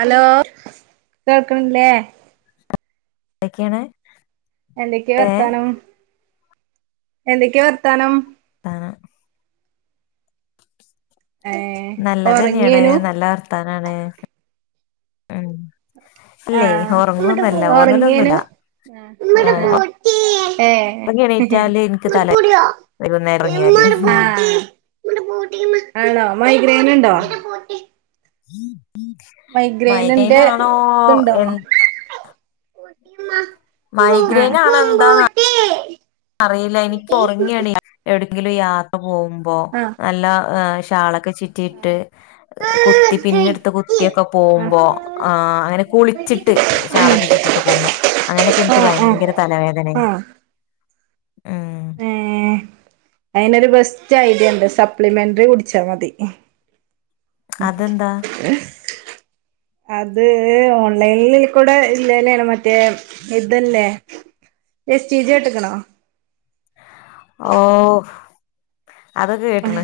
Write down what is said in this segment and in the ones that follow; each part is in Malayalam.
ഹലോ കേൾക്ക്ണില്ലേ എന്തൊക്കെയാണ് എന്തൊക്കെ ഏ വർത്താനം എന്തൊക്കെ വർത്താനം അ ഏ നല്ലതന്നെയാണ് ഉറങ്ങേനു നല്ല വർത്താനാണ് ആ ഉറങ്ങലൊന്നുല്ല ആഹ് ആ ഉറങ്ങി എണീറ്റാല് എനിക്ക് തല വൈകുന്നേരം ഉറങ്ങിയാല് ഉറങ്ങിയോമ്മട ആണോ മൈഗ്രേൻ ഉണ്ടോ ഹം മൈഗ്രെയിനിന്റെ മൈഗ്രെനാണോ ഇതുണ്ടോ എ [inaudible] മൈഗ്രെയിന ആണ എന്താ അറിയില്ല എനിക്ക് ഉറങ്ങിയണേ എവിടെങ്കിലും യാത്ര പോകുമ്പോ ആ ആ നല്ല ചാ ളക്ക ചിറ്റിയിട്ട് കുത്തി പിന്നെടുത്ത് കുത്തിയൊക്കെ പോകുമ്പോ ആ അങ്ങനെ കുളിച്ചിട്ട് ചഷാളൊക്കെ ചിറ്റിയിട്ട് പോകുമ്പോ അങ്ങനെയൊക്കെ ആ എനിക്ക് ആ ഭയങ്കര തലവേദനയായി ആ ആ ആം അയിന്ൊരു ബെസ്റ്റ് ഐഡിയ ഉണ്ട് സപ്ലിമെന്ററി കുടിച്ചാ മതി അതെന്താ ഏ അത് ഓൺലൈനിൽ കൂടെ ഇല്ലല്ലാണ് മറ്റേ ഇതല്ലേഎസ് റ്റി ജി ഓ അതൊക്കെ കേട്ടണ്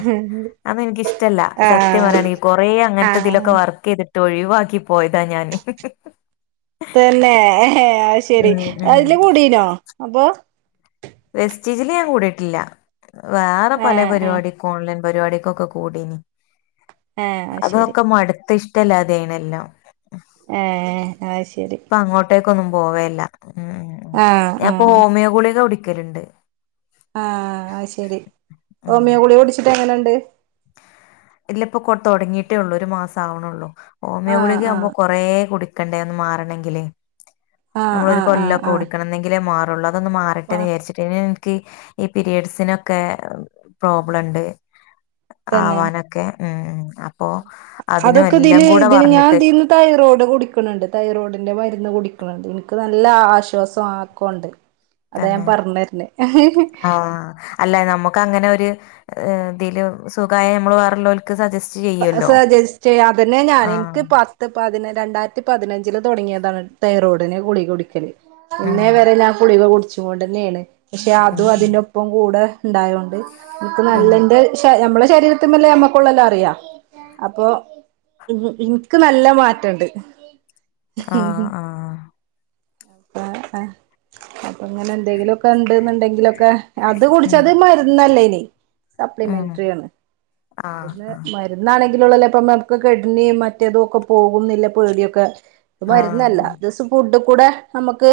അന്ന് എനക്ക് ഇഷ്ടല്ല സത്യം ആഹ് പറയാണെങ്കഈ കൊറേ അങ്ങനത്തെ ഇതിലൊക്കെ ആഹ് വർക്ക് ചെയ്തിട്ട് തൊഴിവാക്കി തന്നെ ശെരി ഉം ഉം അതില് കൂടീനോ അബ വെസ്റ്റീജില് ഞാൻ കൂടിയിട്ടില്ല വേറെ പല ആഹ് ആഹ് പരിപാടി കോൺല പരിപാടിക്കൊക്കെ കൂടീന് ആഹ് അത് ശരി അതൊക്കെ മടത്ത് ഇഷ ഇല്ലാതെയണെല്ലാം ആ ആ ശരി ഒന്നും പോവല്ല ഉം ആഹ് ഞാൻ ഇപ്പൊ ഹോമിയോ ഗുളിയക്കെ വിടിക്ക ക്കരുണ്ട് ആഹ അത് ശരി ഉം ഓമിയോ ഗളി ഓടിച്ചിട്ട് അങ്ങനെ ണ്ട് ഇല്ല ഇപ്പൊ കൊ തുടങ്ങിയിട്ടേ ഉള്ളൂ ഒരു മാസം ആവണള്ളൂ ഓമിയോ ആഹ് ഗുളക്ക് ആവുമ്പോ ആഹ് കുറേ കുടിക്ക ക്കണ്ടേന്ന് മാറണമെങ്കില് ആഹ് നമ്മളൊരു ആഹ് കൊല്ലൊക്കെ ആഹ് ഓടിക്കണന്നെങ്കിലേ മാ ട്ടുള്ള അതൊന്നന്ന് മാറിട്ടന്നെ ആഹ് വിചാരിച്ചിട്ടി ഈ പീരയഡ്സിനൊക്കെ പ്രോബ്ലം ഇണ്ട് തന്നെ ആവാനൊ അതിനും അതൊക്കെ എല്ലാം ഇതില് കൂടെ ഇതിന് ഞാൻ പറഞ്ഞിട്ട് ഇതിന്ന് തൈറോയ്ഡ് കുടിക്കണിണ്ട് തൈറോയ്ഡിന്റെ മരുന്ന് കുടി ക്കണുണ്ട് എനിക്ക് നല്ല ആശ്വാസം ആക്കോണ്ട്. അതാ ഞാൻ തന്നെ പറഞ്ഞ് വരുന്ന്. മ്മക്ക് അങ്ങനെ ഒരു ഇതില് സുഖായം നമ്മള് വേറേള്ളൊല് സജസ്റ്റ് ചെയ്യും. അതിനെ ഞാൻ ആ എനിക്ക് പത്ത് പതിന രണ്ടായിര ത്തി പതിനഞ്ചില് തുടങ്ങിയതാണ് തയറോഡിനെ ഗുളിക കുടിക്കല്. ഉം പിന്നെ വറെല്ലാ കുളിക കൊടു ചൂടന്നെയാണ്. പക്ഷെ ഉം അതും ഉം അതിന്റൊപ്പം കൂടെ ഉണ്ടായകൊണ്ട് നമുക്ക് ഉം നല്ലന്റെ ശ നമ്മള് ശരീരത്തുമില്ലേ നമ്മക്കുള്ളല്ലം അറിയാം അപ്പൊ [unintelligible] എനിക്ക് നല്ല മാറ്റുണ്ട് ആഹ് ആഹ് [unintelligible] അങ്ങനെ എന്തെങ്കിലുംക്കെ ഉണ്ടെന്നുണ്ടെങ്കിലൊക്കെ അത് ഉം കുടിച്ചത് മരുന്നല്ലേനി [unintelligible] ഉം ആണ് ആ ആ മരുന്ന് എന്നാണെങ്കിലുള്ളല്ലോ ഇപ്പ നമുക്ക് [unintelligible] മറ്റേതും ഒക്കെ പോകുന്നില്ല പേടിയൊക്കെ ആ മരുന്നല്ല [unintelligible] ഫുഡ് കൂടെ നമുക്ക്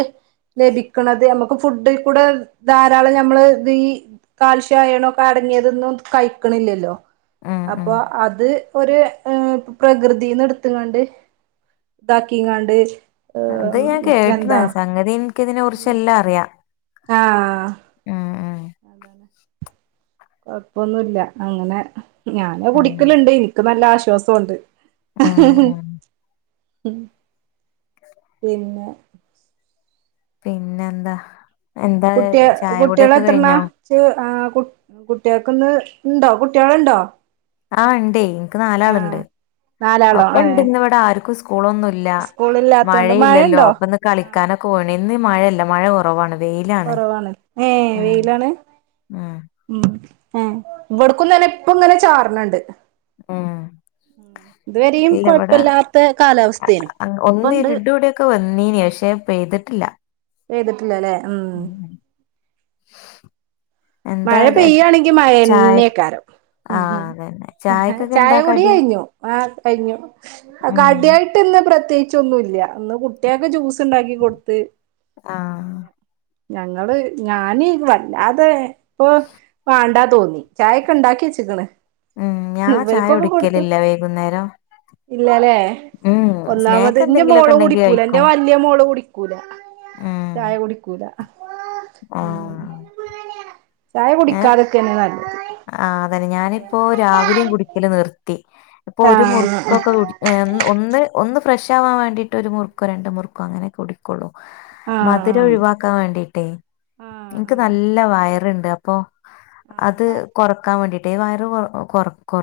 ലഭിക്കാണത് നമുക്ക് ഫുഡികൂടെ ധാരാളം നമ്മള് ഇത് ഈ കാൽഷ്യം അയോൺ അടങ്ങിയതൊന്നും കഴിക്കണില്ലല്ലോ ഉം ഉം അപ്പോ അത് ഒരു പ്രകൃതിന്നടുത്കൊണ്ട് ഇതാക്കിയങ്ങണ്ട് അത് ഞാൻ കേട്ടണ് സംഗതി എനിക്ക് ഇതിനെ കുറിച്ച് ഉം എല്ലാം അറിയാം ആഹ് ആഹ് ആഹ് [inaudible] കൊഴപ്പൊന്നുല്ല അങ്ങനെ ഞാാന് ഉം കുടിക്കലുണ്ട്‌ എനിക്ക് നല്ല ആശ വിശ്വാസുണ്ട് ഉം [unintelligible] ഉം ഉം പിന്നെ പിന്നെ എന്താ കുട്ടിയ ചായ കുട്ടികളെ കുടിയൊക്കെ എത്രണ കഴിഞ്ഞോ ആഹ് കുട്ടിക ക്കന്ന് ഇണ്ടോ കുട്ടികളുണ്ടോ ആഹ് ഇണ്ടേ ഇനിക്ക് ആഹ് നാലാളുണ്ട് നാലാളോ ഒക്കെ ഇണ്ട് ഏഹ് ഇന്ന് ഇവിടെ ആർക്കും സ്കൂളൊന്നുല്ല സ്കൂളില്ലാത്തോണ്ട് മഴയില്ലല്ലോ മഴയുണ്ടോ അപ്പൊ ഇന്ന് ആഹ് കളിക്കാനൊക്കെ പോണന്ന് ഇന്ന് മഴല്ല ല്ല മഴ കുറവാാണ് കുറവാണ് ഏ വെയിലാണ് ഉം ഉ ആ ഇവിടക്കുംന്ന്ഞന്നെ ഇപ്പ ഇങ്ങനെ ചാർണണ്ട് ഉം ഇല്ല ഇവിടെ കൊഴപ്പില്ലാത്ത കാലാവസ്ഥേനു ഒന്ന ഇപ്പണ്ട് ഇരുട കൂടെൊക്കെ വന്നീന പക്ഷെ പെയ്തിട്ടില്ല വഏത് [unintelligible] ല്ലേ ഉം [unintelligible] [inaudible] [unintelligible] എന്താ മഴ ര- ചായ പെയ്യയാണെങ്കിെയക്കാലും ആ അതന്നെ ചായക്കൊക്കെ ചായ എന്താ കൊടി കടി കഴിഞ്ഞു ആ കഴിഞ്ഞു ഉം കടിയായിട്ട്ന്ന് പ്രത്യേകിച്ച് ൊന്നുംല്ല അന്ന് കുട്ടിയൊക്കെ ജ്യൂസ് ഉണ്ടാക്കി കൊടുത്ത് ആ ഞങ്ങള് ഞാന് വല്ലാതെ ഇപ്പൊ വേണ്ടാ തോന്നി ചായയൊക്കെ ഉണ്ടാക്കി വെച്ചക്കണ് ഉം ഞാൻ ചായ ഇവർക്കൊക്കെ കൊടുത്തു കുടിക്കലില്ല വൈകുന്നേരം. ഇല്ലല്ലേ ഉം ഒന്നാമത് സ്നാക്ക് എന്റെ എന്തെങ്കിലുമൊക്കെ മോള് ഉണ്ടെങ്കി കുടിക്കൂല എന്റെ കഴിക്കും. വലയ മോള് കുടിക്കൂല ചായ കുടിക്കൂല ഉം ആഹ ചായ ഏ കുടിക്കാതൊക്കെന്നെ നല്ലത് ആ അതന്നെ ഞാനിപ്പോ രാവിലെയും കുടിക്കല നിർ ഇപ്പൊ ആ ഒരു മുറുക്കൊക്കെടി ഒന്ന് ഒന്ന് ഫ്രഷാവാൻ വേണ്ടിട്ട് ഒരു മുറുക്കോ രണ്ട് മുറുക്കോ അങ്ങനെക്കെ കുടിക്കൊുള്ളൂ ആ മധുരം ഒഴിവാക്കാൻ വേണ്ടിട്ടേ ആ ആ എനിക്ക് ആ നല്ല വായ ഉണ്ട് [unintelligible] പ്പ [unintelligible] ആഹ് അത് കൊറക്കാൻ വേണ്ടിട്ട് വ കൊററ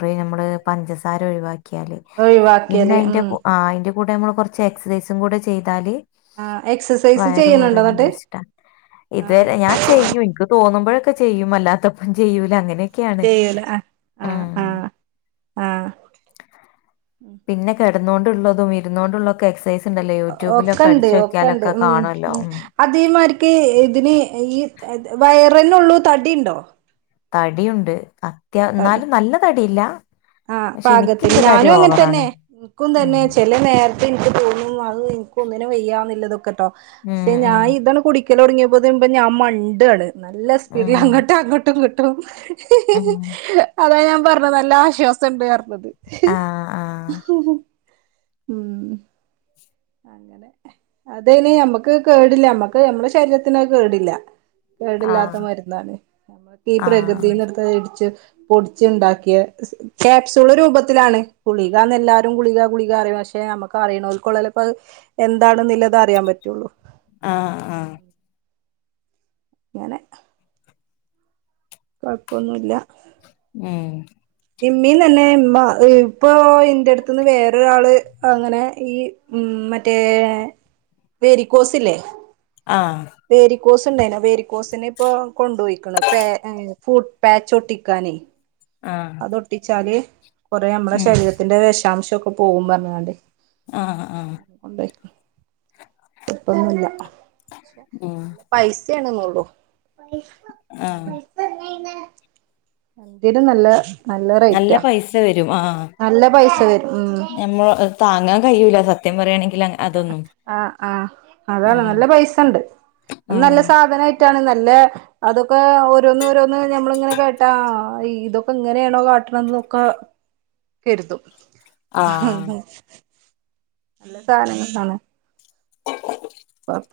[unintelligible] ന പ ഒന്ന ഒഴിവാക്കിയാല് ഉം [unintelligible] കൂടെ നമ്മള് കൊറച്ച് എക്സസൈസും കൂടെ ചെയ്താല് ആഹ് എക്സസൈസ് വയറ് ചെയ്യണുണ്ടോ കൊറീം എന്നിട്ട് വിചാരിച്ചിട്ടാ ഇത് ആഹ് വരെ ഞാൻ ചെയ്യും ഇൻക്ക് തോന്നും പ്പം ചെയ്യും അല്ലാത്തപ്പം ചെയ്യൂല അങ്ങനെ ചെയ്യൂല ആ ആഹ ആഹ ആഹ പിന്നെ കെട് ക്ക്ണോണ്ട്ള്ളതും ഇരുന്നോണ്ടുള്ളൊക്കെ എക്സൈസ് ഒ ഒക്കെണ്ട് ഒക്കണ്ട് കാണുമല്ലോ ഉ ഉം അതേമാര്ക്ക് ഇതിന് ഈ വയ റ്‌നൊള്ളൂ തടിണ്ടോ തടിയുണ്ട് ത്യം എന്നാലും നല്ലതടിയില്ല ആഹ പാകത്തിന് ഞാനും അങ്ങൻതന്നെ എനിക്കും ഉം തന്നെ ചെല നേരത്ത്ൻക്ക് തോന്നും അഅ് ഇൻക്കൊന്നിനും വെയ്യന്നില്ലതൊക്കെട്ടോ പക്ഷെ ഞാൻ ഇതംകുടിക്ക കുടിക്കലൊട്ങ്ങ്യപോത്തിന് ഇപ്പോ ഞാൻ മണ്ട്യാണ്. നല്ല സ്പീഡിൽ അങ്ങട്ടും അങ്ങട്ടും ഇങ്ങട്ടും അതാ ഞാൻ പറഞ്ഞാ നല്ല ആശ്വാസം സംണ്ടാർന്നത്. ഉം അങ്ങനെ അത മ്മക്ക് കേടില്ല നമ്മക്ക് നമ്മളെ ശരീരത്തിനോ കേടില്ല കേടില്ലാത്ത മരുന്നാണ് നമ്മക്ക് ഈ പ്രകൃതീന്നെടുത്ത് ഇടിച്ച് പൊടിച്ചുണ്ടാക്കിയ ക്യാപ്സൂള് രൂപത്തിലാണ് ഗുളികാന്നെല്ലാരും ഗുളിക ഗുളിക അറീയണ പക്ഷെ നമുക്ക് അറിയണോൽക്കൊള്ള അപ്പൊ എന്താണ് നിലതാ അറിയാൻ പറ്റുള്ളൂ ആഹ് ആഹ് അങ്ങനെ കൊഴപ്പൊന്നുല്ല ഉം ഇമ്മീ തന്നെ ഇമ്മ ഇപ്പോ ഇന്റെ അടുത്ത്ന്ന് വേറൊരാള് അങ്ങനെ ഈ ഉം മറ്റേ വേരിക്കോസ് ഇല്ലേ ആഹ് ക്കോസ് ഉണ്ടായിന വേരിക്കോസിനെ ഇപ്പൊ കൊണ്ടുപോയിക്കണ പെ പാച്ചൊട്ടിക്കാനെ അതൊട്ടിച്ചാല് കുറേ നമ്മുടെ ഉം ശരീരത്തിന്റെ വിശാംശം ൊക്കെ പോകും പറഞ്ഞാണ്ട് ആ ആ കൊണ്ടോയി ഇപ്പൊന്നുമല്ല ഉം പൈസ സെ ആണെന്നള്ളൂ ആ ആ എന്തിന് നല്ല നല്ല റേറ്റാ പൈസ വരും ആ നല്ല പൈസ വരും ഉം ഞമ്മൾ താങ്ങാൻ കഴി ല്ല സത്യം പറയാണെങ്കിൽ ആ ആ അതാണ് ഉം നല്ല പൈസണ്ട് അത് ഉം നല്ല സാധാ റ്റാണ് നല്ലേ അതും പ്പെ ഓരോന്ന് ഓരോന്ന് നമ്മളിങ്ങനെ കേട്ടാ ഇതൊക്കെ ഇങ്ങനെയാണോ കാട്ട്ണേന്നൊക്കെ കെര്തും ആ ഹ് ഹാ നല്ല സാനങ്ങളാണ്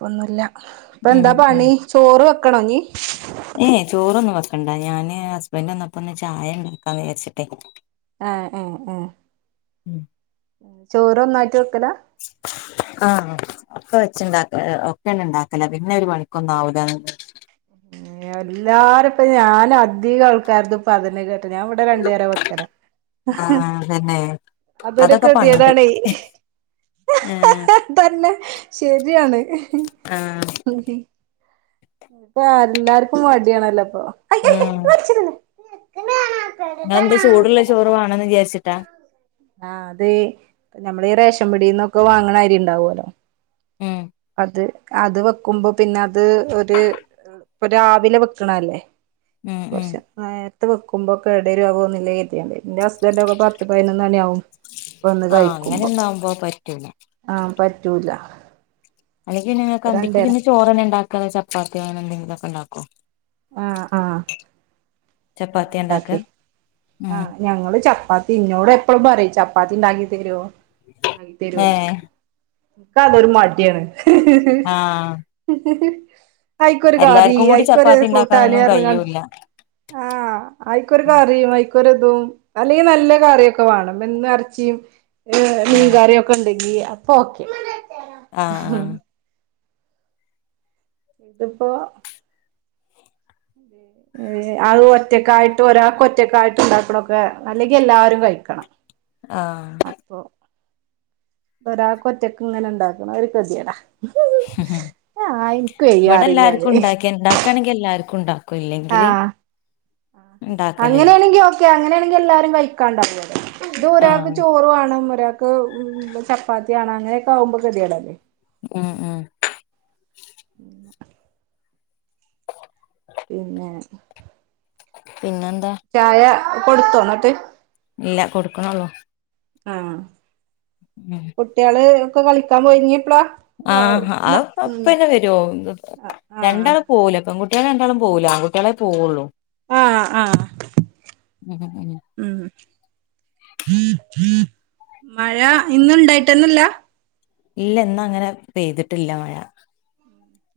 ഒന്നുല്ല ഉം ഇപ്പെന്താ ഉം പണി ചോർ വെക്ക് ക്കണോഞ്ഞ് ഏ യചോറൊന്നും വെക്കണ്ട ഞാന് ഹസ്ബന്റ് വന്നപ്പൊന്ന് ചായ വെക്കാ വിചാരിച്ചിട്ടേനി ആ ഏ ഏ ഉം. ഇതൊക്കലാ ആ ഒക്കെ വെച്ചിണ്ടാക്കലാ ഒക്കെയയണ്ട് ഇണ്ടാക്കലാ പിന്നൊരു മണിക്കൊന്നാവൂലാന്ന് എല്ലാരുപ്പം ഞാനധിക ആൾക്കാർതുപ്പം അതിന്നെ കേട്ട്നെ ഞാൻ ഇവിടെ രണ്ടുനേരാ വെക്കല് അ ഹ് ആഹ് അതന്നെ അതൊര് അതൊക്കെ പണ്ട് കെദ്യേടാണേ ആഹ് തന്നെ ശരിയാണ് [inaudible] ആഹ് പ്പെ എല്ലാർക്കും മടിയാണല്ലോ ഇപ്പൊ ഉം നിങ്ങളെന്ത് ചൂടുള്ള ചോറ് വേണന്ന് വിചാരിച്ചിട്ടാ ആ അത് ഞമ്മ മ്മള് ഈ റേഷം പിടീന്നൊക്കെ വാങ്ങണെ അരിണ്ടാവോലോ ഉം അത് അത് വെക്കുമ്പോ പിന്നെ അത് ഒരു രാവിലെ വെക്ക്ണല്ലേ ഉം ഉം കുറച്ച് നേരത്തെവെക്കും ഉമ്പൊക്കെ എടേലാവോന്നില്യേ കര്ധ്യൊണ്ട് ന്റെ ഹസ്ബ ആന്റ ഒക്കെ പത്ത് പയിനൊന്നണിയാവും ആഹ് അങ്ങനൊന്നാവുമ്പോ പറ്റൂല പറ്റൂലാ അല്ലങ്കിൽപിന്നെ ങ്ങക്ക് അന്തിക്ക് പിന്നെ ചോറെന്നേ ണ്ടാക്ക ക്കെ ചപ്പാത്തിയാണെങ്കിലും എന്തെങ്കിലുമൊക്കെ ഉണ്ടാകും ആ ആ ചപ്പാത്തിയാ ഇണ്ടാക്കാ അങ്ങനെണ്ടാക്കി ആ ഉം ഞങ്ങളും ചപ്പാത്തി ചപ്പാത്തി ഇന്നോട് എപ്പളും പറിം ചപ്പാത്തി ഇണ്ടാക്കി തരോ ക്കി തെരോയ്ച്ചും ഏഹ് ഇക്കതൊരു മടിയാണ് ഹ് ആഹ് ഹ് സ് അയിക്കൊരു കറി എല്ലാർക്കും കൂടി അയിക്കൊരു ചപ്പാത്തി കൂട്ടാന് ഉണ്ടാക്കാനൊന്നും പറിഞ്ഞാണ്ട് കഴിയൂല്ല ആ അയിക്കൊരു കറി അയി ര്തും അല്ലെങ്കിൽ നല്ല കറിയൊക്കെ വേണംപിന്നെ ഇറച്ചി ഏ മീൻ ആഹ് കറിയൊക്കെ ഉണ്ടെങ്കിൽ അപ്പം ഓക്കെ ആ ആ ഇത്പ്പോ അത് ഒറ്റക്കായിട്ട് ഒരാൾക്ക് ഒറ്റക്കായിട്ട് ഇണ്ടാക്ക്‌ണക്കെ അല്ലെങ്കി എല്ലാരും കഴിക്കണം ആ ഒരാക്ക്‌ ഒറ്റക്ങ്ങനെ ഇണ്ടാക്കണം അതൊരു കെതിയെടാ ഉ വയ്യ ഇവിടെ പറയും എല്ലാർക്കും ഉണ്ടാക്കി ഉണ്ടാക്കയാണെങ്കിൽ എല്ലാർക്കും ഉണ്ട ആ ഉണ്ടാക്കലില്ല അങ്ങനെയാണെങ്കിൽ ഓക്കെ അങ്ങനെ എല്ലാരും കൈക്കണ്ടാവോ ഇത് ഒരാൾക്ക് ആഹ് ചോറ് വേണം മറ്റേ ഒരാക്ക് ചപ്പാത്തി ആണ് അങ്ങനെയൊക്കെ ആകുമ്പോ കെതിയെടല്ലേ ഉം ഉം പിന്നെ പിന്നെന്താ ചായ കൊടുത്തോ ന്നിട്ട് ഇല്ലാ കൊടുക്ക്‌ന്നൊള്ളു ഉം കുട്ട്യേള് ഒക്കെ കളിക്കാ പോയി ഇനി എപ്പളാ ആഹ ആ അപ്പന്നെ വരുല്ലോ ആഹ് രണ്ടാള് പോവുല പെൺ കുട്ട്യേള് രണ്ടാളും പോകുല ആൺകുട്ട്യേളെ പോവൊള്ളൂ ആഹ് ആഹ് ഉം ഉം മഴ ഇന്നുണ്ടായിട്ടന്നല്ല ഇല്ല ഇന്ന് അങ്ങനെ പെയ്തിട്ടില്ല മഴ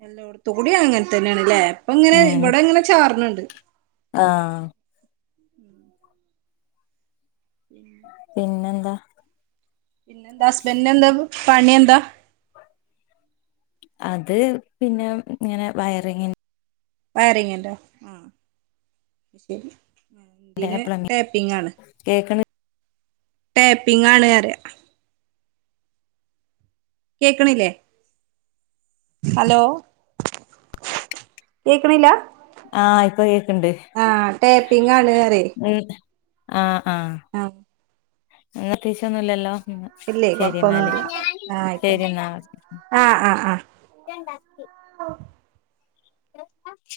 എല്ലോട്ത്തു കൂടി അങ്ങനെ തന്നെയാണ് ഇപ്പങ്ങനെ ഇവിടെ ഇങ്ങനെ ചാർന്നുണ്ട് [unintelligible] ആഹ പിന്നെ അ പിന്നെ എന്താസ്ബൻെ എന്താ പണി എന്താ അത് പിന്നെ ഇങ്ങനെ വയറിങ്ങി വയറ ങ്ങണ്ടോ ആ ശരി എന്തിന് പ്ലംബിങ് ടേപ്പിങ്ണ് കേക്കണ് ടേപ്പിങ് ആണ് അറിയ കേക്കണില്ലേ ഹലോ കേക്കണില്ല ആഹ് ഇപ്പൊ കേക്കണ്ട് ആഹ ടേപ്പിങ് ആണ് അറെ ആ ആഹ അങ്ങന തീച്ചൊന്നുംല്ലല്ലോ ഉ ഇല്ലേ ശരി എന്നാലേ കൊഴപ്പൊന്നുല്ല ആഹ് ശരി ആയിക്കോട്ടെ എന്നാ ആഹ് ആഹ് ആഹ് എ